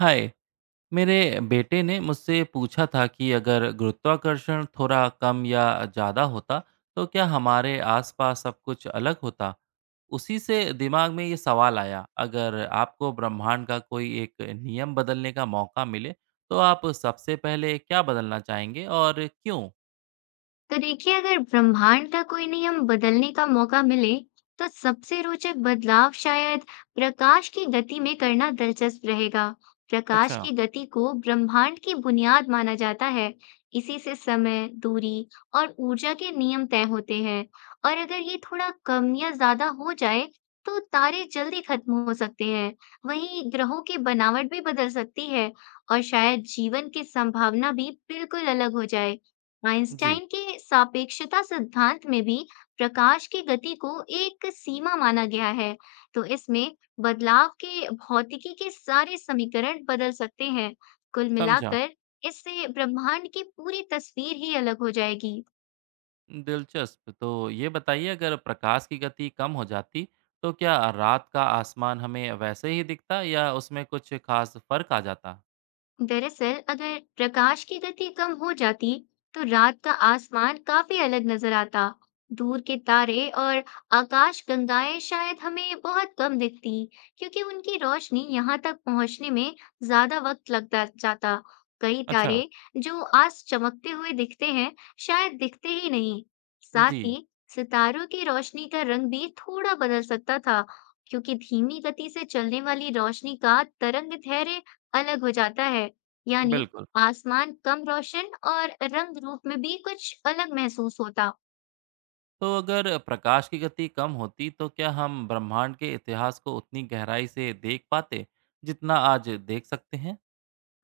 हाय। मेरे बेटे ने मुझसे पूछा था कि अगर गुरुत्वाकर्षण थोड़ा कम या ज़्यादा होता तो क्या हमारे आसपास सब कुछ अलग होता। उसी से दिमाग में ये सवाल आया, अगर आपको ब्रह्मांड का कोई एक नियम बदलने का मौका मिले तो आप सबसे पहले क्या बदलना चाहेंगे और क्यों? तो देखिए, अगर ब्रह्मांड का कोई नियम बदलने का मौका मिले, तो सबसे रोचक बदलाव शायद प्रकाश की गति में करना दिलचस्प रहेगा। प्रकाश अच्छा। की गति को ब्रह्मांड की बुनियाद माना जाता है। इसी से समय, दूरी और ऊर्जा के नियम तय होते हैं। और अगर ये थोड़ा कम या ज्यादा हो जाए, तो तारे जल्दी खत्म हो सकते हैं। वहीं ग्रहों की बनावट भी बदल सकती है और शायद जीवन की संभावना भी बिल्कुल अलग हो जाए। जी। आइंस्टाइन के सापेक्षता सिद्धांत में भी प्रकाश की गति को एक सीमा माना गया है, तो इसमें बदलाव के भौतिकी के सारे समीकरण बदल सकते हैं। कुल समझा। मिलाकर इससे ब्रह्मांड की पूरी तस्वीर ही अलग हो जाएगी। दिलचस्प। तो ये बताइए, अगर प्रकाश की गति कम हो जाती तो क्या रात का आसमान हमें वैसे ही दिखता या उसमें कुछ खास फर्क आ जाता? दरअसल अगर प्रकाश की गति कम हो जाती, तो रात का आसमान काफी अलग नजर आता। दूर के तारे और आकाश गंगाएं शायद हमें बहुत कम दिखती, क्योंकि उनकी रोशनी यहाँ तक पहुंचने में ज्यादा वक्त लगता जाता। कई अच्छा। तारे जो आज चमकते हुए दिखते हैं, शायद दिखते ही नहीं। साथ जी। ही सितारों की रोशनी का रंग भी थोड़ा बदल सकता था, क्योंकि धीमी गति से चलने वाली रोशनी का तरंग धैर्य अलग हो जाता है। यानी बिल्कुल। आसमान कम रोशन और रंग रूप में भी कुछ अलग महसूस होता। तो अगर प्रकाश की गति कम होती तो क्या हम ब्रह्मांड के इतिहास को उतनी गहराई से देख पाते जितना आज देख सकते हैं?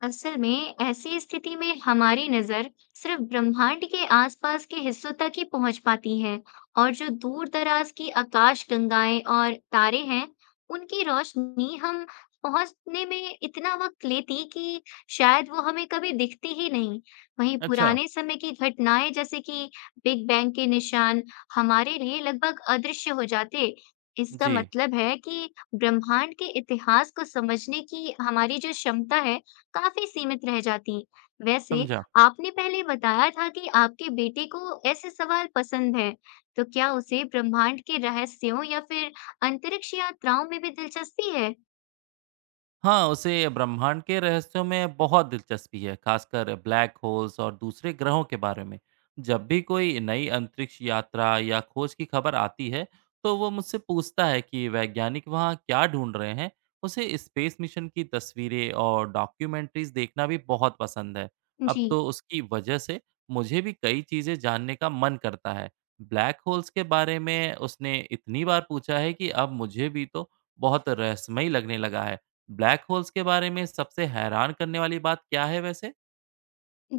असल में ऐसी स्थिति में हमारी नजर सिर्फ ब्रह्मांड के आसपास के हिस्सों तक ही पहुंच पाती है, और जो दूर दराज की आकाश गंगाएं और तारे हैं, उनकी रोशनी हम पहुंचने में इतना वक्त लेती कि शायद वो हमें कभी दिखती ही नहीं। वहीं अच्छा। पुराने समय की घटनाएं जैसे कि बिग बैंग के निशान हमारे लिए लगभग अदृश्य हो जाते। इसका जी। मतलब है कि ब्रह्मांड के इतिहास को समझने की हमारी जो क्षमता है, काफी सीमित रह जाती। वैसे समझा। आपने पहले बताया था कि आपके बेटे को ऐसे सवाल पसंद हैं, तो क्या उसे ब्रह्मांड के रहस्यों या फिर अंतरिक्ष यात्राओं में भी दिलचस्पी है? हाँ, उसे ब्रह्मांड के रहस्यों में बहुत दिलचस्पी है, खासकर ब्लैक होल्स और दूसरे ग्रहों के बारे में। जब भी कोई नई अंतरिक्ष यात्रा या खोज की खबर आती है, तो वो मुझसे पूछता है कि वैज्ञानिक वहाँ क्या ढूंढ रहे हैं। उसे स्पेस मिशन की तस्वीरें और डॉक्यूमेंट्रीज देखना भी बहुत पसंद है। अब जी। तो उसकी वजह से मुझे भी कई चीज़ें जानने का मन करता है। ब्लैक होल्स के बारे में उसने इतनी बार पूछा है कि अब मुझे भी तो बहुत रहस्यमय लगने लगा है। ब्लैक होल्स के बारे में सबसे हैरान करने वाली बात क्या है वैसे?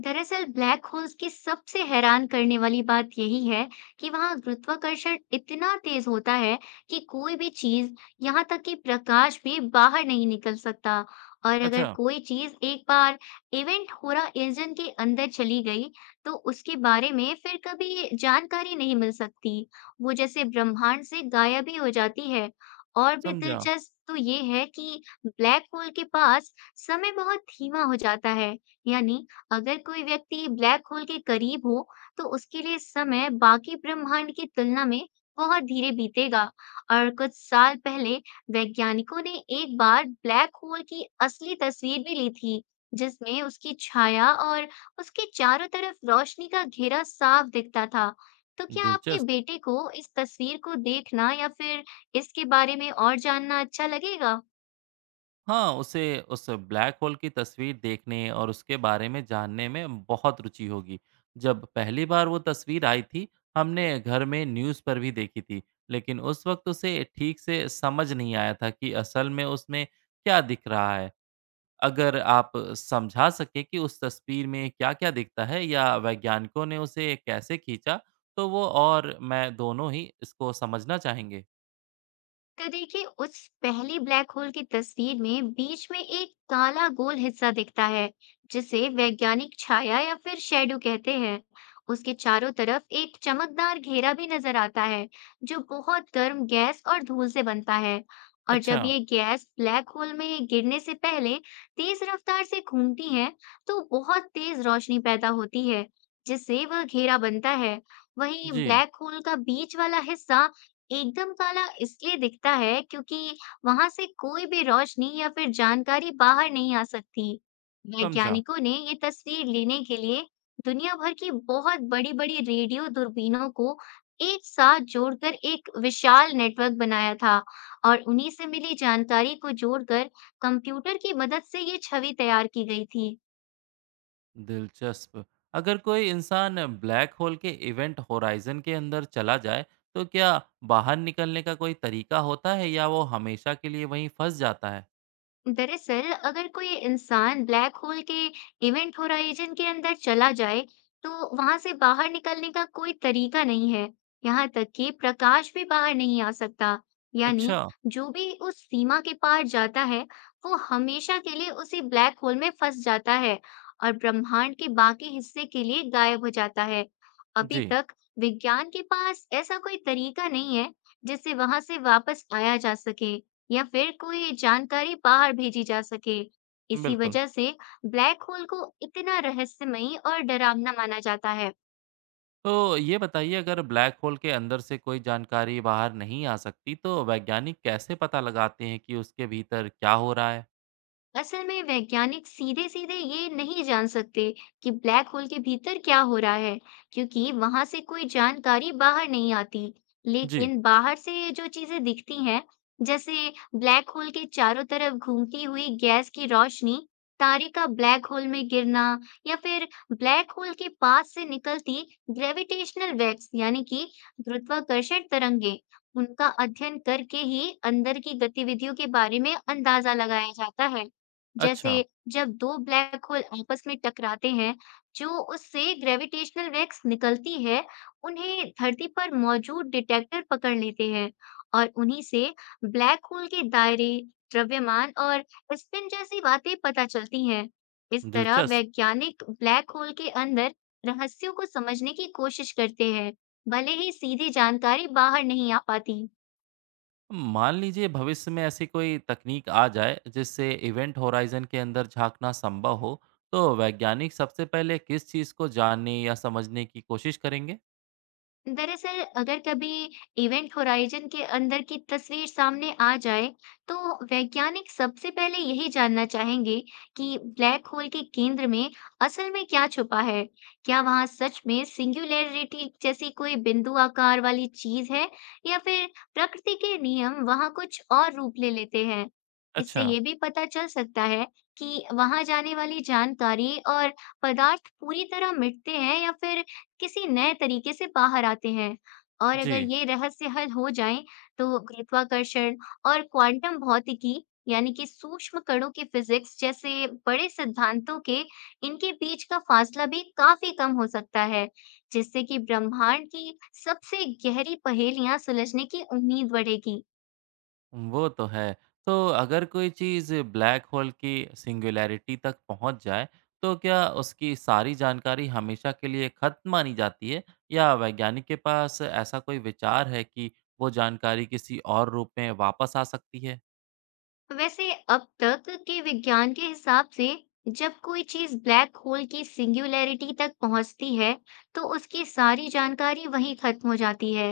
दरअसल ब्लैक होल्स की सबसे हैरान करने वाली बात यही है कि वहां गुरुत्वाकर्षण इतना तेज होता है कि कोई भी चीज, यहाँ तक कि प्रकाश भी बाहर नहीं निकल सकता। और अगर अच्छा, कोई चीज एक बार इवेंट हो रहा इंजन के अंदर चली गई, तो उसके बारे में फिर कभी जानकारी नहीं मिल सकती। वो जैसे ब्रह्मांड से गायब ही हो जाती है। और भी समझा। दिलचस्प तो ये है कि ब्लैक होल के पास समय बहुत धीमा हो जाता है। यानी अगर कोई व्यक्ति ब्लैक होल के करीब हो, तो उसके लिए समय बाकी ब्रह्मांड की तुलना में बहुत धीरे बीतेगा। और कुछ साल पहले वैज्ञानिकों ने एक बार ब्लैक होल की असली तस्वीर भी ली थी, जिसमें उसकी छाया और उसके चारों तरफ रोशनी का घेरा साफ दिखता था। तो क्या आपके दिलचस्प। बेटे को इस तस्वीर को देखना या फिर इसके बारे में और जानना अच्छा लगेगा? हाँ, उसे उस ब्लैक होल की तस्वीर देखने और उसके बारे में जानने में बहुत रुचि होगी। जब पहली बार वो तस्वीर आई थी, हमने घर में न्यूज़ पर भी देखी थी, लेकिन उस वक्त उसे ठीक से समझ नहीं आया था कि असल में उसमें क्या दिख रहा है। अगर आप समझा सकें कि उस तस्वीर में क्या-क्या दिखता है या वैज्ञानिकों ने उसे कैसे खींचा, तो वो और मैं दोनों ही इसको समझना चाहेंगे। तो देखिए, उस पहली ब्लैक होल की तस्वीर में बीच में एक काला गोल हिस्सा दिखता है, जिसे वैज्ञानिक छाया या फिर शैडो कहते हैं। उसके चारों तरफ एक चमकदार घेरा भी नजर आता है, जो बहुत गर्म गैस और धूल से बनता है। और अच्छा, जब ये गैस ब्लैक होल में गिरने से पहले तेज रफ्तार से घूमती है, तो बहुत तेज रोशनी पैदा होती है, जिससे वह घेरा बनता है। वहीं जी, ब्लैक होल का बीच वाला हिस्सा एकदम काला इसलिए दिखता है क्योंकि वहां से कोई भी रोशनी या फिर जानकारी बाहर नहीं आ सकती। समझा। वैज्ञानिकों ने ये तस्वीर लेने के लिए दुनिया भर की बहुत बड़ी-बड़ी रेडियो दूरबीनों को एक साथ जोड़कर एक विशाल नेटवर्क बनाया था, और उन्हीं से मिली जानकारी को जोड़कर कंप्यूटर की मदद से ये छवि तैयार की गई थी। दिलचस्प। अगर कोई इंसान ब्लैक होल के इवेंट होराइज़न के अंदर चला जाए, तो क्या बाहर निकलने का कोई तरीका होता है या वो हमेशा के लिए वहीं फँस जाता है? दरअसल अगर कोई इंसान ब्लैक होल के इवेंट होराइजन के अंदर चला जाए, तो वहां से बाहर निकलने का कोई तरीका नहीं है। यहाँ तक कि प्रकाश भी बाहर नहीं आ सकता। यानी अच्छा, जो भी उस सीमा के पार जाता है, वो हमेशा के लिए उसी ब्लैक होल में फंस जाता है और ब्रह्मांड के बाकी हिस्से के लिए गायब हो जाता है। अभी जी, तक विज्ञान के पास ऐसा कोई तरीका नहीं है जिससे वहां से वापस आया जा सके या फिर कोई जानकारी बाहर भेजी जा सके। इसी बिल्कुल। वजह से ब्लैक होल को इतना रहस्यमयी और डरावना माना जाता है। तो ये बताइए, अगर ब्लैक होल के अंदर से कोई जानकारी बाहर नहीं आ सकती तो वैज्ञानिक कैसे पता लगाते हैं कि उसके भीतर क्या हो रहा है? असल में वैज्ञानिक सीधे सीधे ये नहीं जान सकते कि ब्लैक होल के भीतर क्या हो रहा है, क्योंकि वहां से कोई जानकारी बाहर नहीं आती। जी। लेकिन बाहर से जो चीजें दिखती हैं, जैसे ब्लैक होल के चारों तरफ घूमती हुई गैस की रोशनी, तारे का ब्लैक होल में गिरना, या फिर ब्लैक होल के पास से निकलती ग्रेविटेशनल वेव्स यानी कि गुरुत्वाकर्षण तरंगे, उनका अध्ययन करके ही अंदर की गतिविधियों के बारे में अंदाजा लगाया जाता है। जैसे अच्छा। जब दो ब्लैक होल आपस में टकराते हैं, जो उससे ग्रेविटेशनल वेव्स निकलती है, उन्हें धरती पर मौजूद डिटेक्टर पकड़ लेते हैं, और उन्हीं से ब्लैक होल के दायरे, द्रव्यमान और स्पिन जैसी बातें पता चलती हैं। इस तरह दिलचस्प। वैज्ञानिक ब्लैक होल के अंदर रहस्यों को समझने की कोशिश करते हैं, भले ही सीधी जानकारी बाहर नहीं आ पाती। मान लीजिए भविष्य में ऐसी कोई तकनीक आ जाए जिससे इवेंट होराइजन के अंदर झांकना संभव हो, तो वैज्ञानिक सबसे पहले किस चीज़ को जानने या समझने की कोशिश करेंगे? दरअसल अगर कभी इवेंट होराइजन के अंदर की तस्वीर सामने आ जाए, तो वैज्ञानिक सबसे पहले यही जानना चाहेंगे कि ब्लैक होल के केंद्र में असल में क्या छुपा है। क्या वहां सच में सिंगुलैरिटी जैसी कोई बिंदु आकार वाली चीज है, या फिर प्रकृति के नियम वहां कुछ और रूप ले लेते हैं। इससे अच्छा। ये भी पता चल सकता है कि वहां जाने वाली जानकारी और पदार्थ पूरी तरह मिटते हैं या फिर किसी नए तरीके से बाहर आते हैं। और अगर जी। ये रहस्य हल हो जाएं, तो गुरुत्वाकर्षण और क्वांटम भौतिकी, यानी कि सूक्ष्म कणों की फिजिक्स जैसे बड़े सिद्धांतों के इनके बीच का फासला भी काफी कम हो सकता है, जिससे कि ब्रह्मांड की सबसे गहरी पहेलियां सुलझने की उम्मीद बढ़ेगी। वो तो है। तो अगर कोई चीज़ ब्लैक होल की सिंगुलैरिटी तक पहुँच जाए, तो क्या उसकी सारी जानकारी हमेशा के लिए खत्म मानी जाती है या वैज्ञानिक के पास ऐसा कोई विचार है कि वो जानकारी किसी और रूप में वापस आ सकती है? वैसे अब तक के विज्ञान के हिसाब से जब कोई चीज ब्लैक होल की सिंगुलैरिटी तक पहुंचती है, तो उसकी सारी जानकारी वहीं खत्म हो जाती है।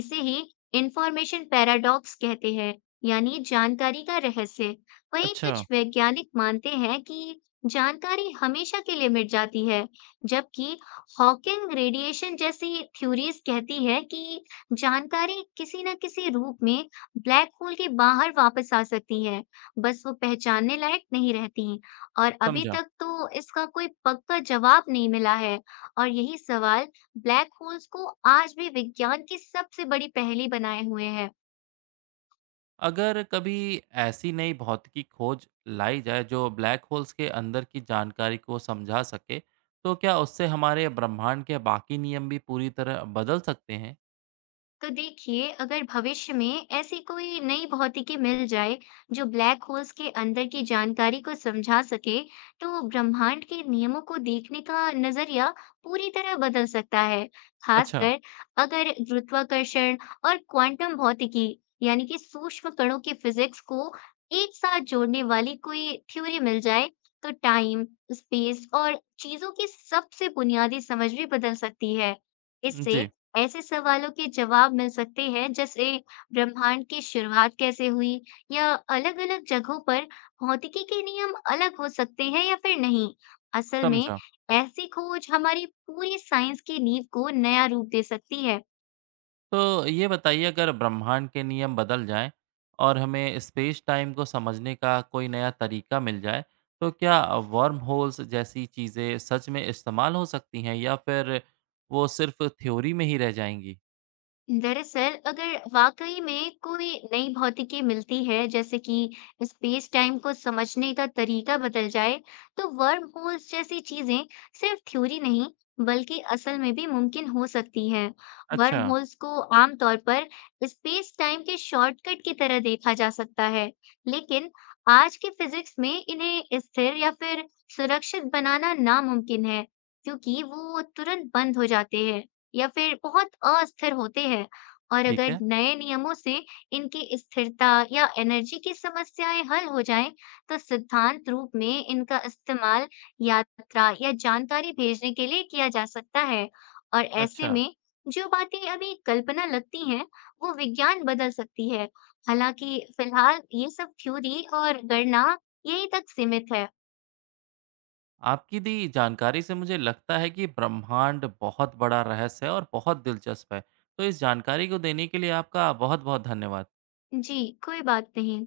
इसे ही इंफॉर्मेशन पैराडॉक्स कहते हैं, यानी जानकारी का रहस्य। वहीं अच्छा, कुछ वैज्ञानिक मानते हैं कि जानकारी हमेशा के लिए मिट जाती है, जबकि हॉकिंग रेडिएशन जैसी थ्योरीज कहती है कि जानकारी किसी न किसी रूप में ब्लैक होल के बाहर वापस आ सकती हैं, बस वो पहचानने लायक नहीं रहती। और अभी समझा। तक तो इसका कोई पक्का जवाब नहीं मिला है, और यही सवाल ब्लैक होल्स को आज भी विज्ञान की सबसे बड़ी पहेली बनाए हुए है। अगर कभी ऐसी नई भौतिकी खोज लाई जाए जो ब्लैक होल्स के अंदर की जानकारी को समझा सके, तो क्या उससे हमारे ब्रह्मांड के बाकी नियम भी पूरी तरह बदल सकते हैं? तो देखिए, अगर भविष्य में ऐसी कोई नई भौतिकी मिल जाए जो ब्लैक होल्स के अंदर की जानकारी को समझा सके, तो ब्रह्मांड के नियमों को देखने का नजरिया पूरी तरह बदल सकता है। अच्छा, खासकर अगर गुरुत्वाकर्षण और क्वांटम भौतिकी, यानी कि सूक्ष्म कणों की फिजिक्स को एक साथ जोड़ने वाली कोई थ्योरी मिल जाए, तो टाइम, स्पेस और चीजों की सबसे बुनियादी समझ भी बदल सकती है। इससे जी। ऐसे सवालों के जवाब मिल सकते हैं, जैसे ब्रह्मांड की शुरुआत कैसे हुई या अलग-अलग जगहों पर भौतिकी के नियम अलग हो सकते हैं या फिर नहीं। असल में समझा। ऐसी खोज हमारी पूरी साइंस की नींव को नया रूप दे सकती है। तो ये बताइए, अगर ब्रह्मांड के नियम बदल जाएं और हमें स्पेस टाइम को समझने का कोई नया तरीका मिल जाए, तो क्या वर्म होल्स जैसी चीज़ें सच में इस्तेमाल हो सकती हैं या फिर वो सिर्फ थ्योरी में ही रह जाएंगी? दरअसल अगर वाकई में कोई नई भौतिकी मिलती है, जैसे कि स्पेस टाइम को समझने का तरीका बदल जाए, तो वर्म होल्स जैसी चीजें सिर्फ थ्योरी नहीं, बल्कि असल में भी मुमकिन हो सकती है। अच्छा, वर्म होल्स को आमतौर पर स्पेस टाइम के शॉर्टकट की तरह देखा जा सकता है, लेकिन आज के फिजिक्स में इन्हें स्थिर या फिर सुरक्षित बनाना नामुमकिन है, क्योंकि वो तुरंत बंद हो जाते हैं या फिर बहुत अस्थिर होते हैं। और ठीक अगर है। नए नियमों से इनकी स्थिरता या एनर्जी की समस्याएं हल हो जाएं, तो सिद्धांत रूप में इनका इस्तेमाल यात्रा या जानकारी भेजने के लिए किया जा सकता है, और ऐसे अच्छा। में जो बातें अभी कल्पना लगती हैं, वो विज्ञान बदल सकती है। हालांकि फिलहाल ये सब थ्योरी और गणना यहीं तक सीमित है। आपकी दी जानकारी से मुझे लगता है कि ब्रह्मांड बहुत बड़ा रहस्य है और बहुत दिलचस्प है। तो इस जानकारी को देने के लिए आपका बहुत-बहुत धन्यवाद। जी, कोई बात नहीं।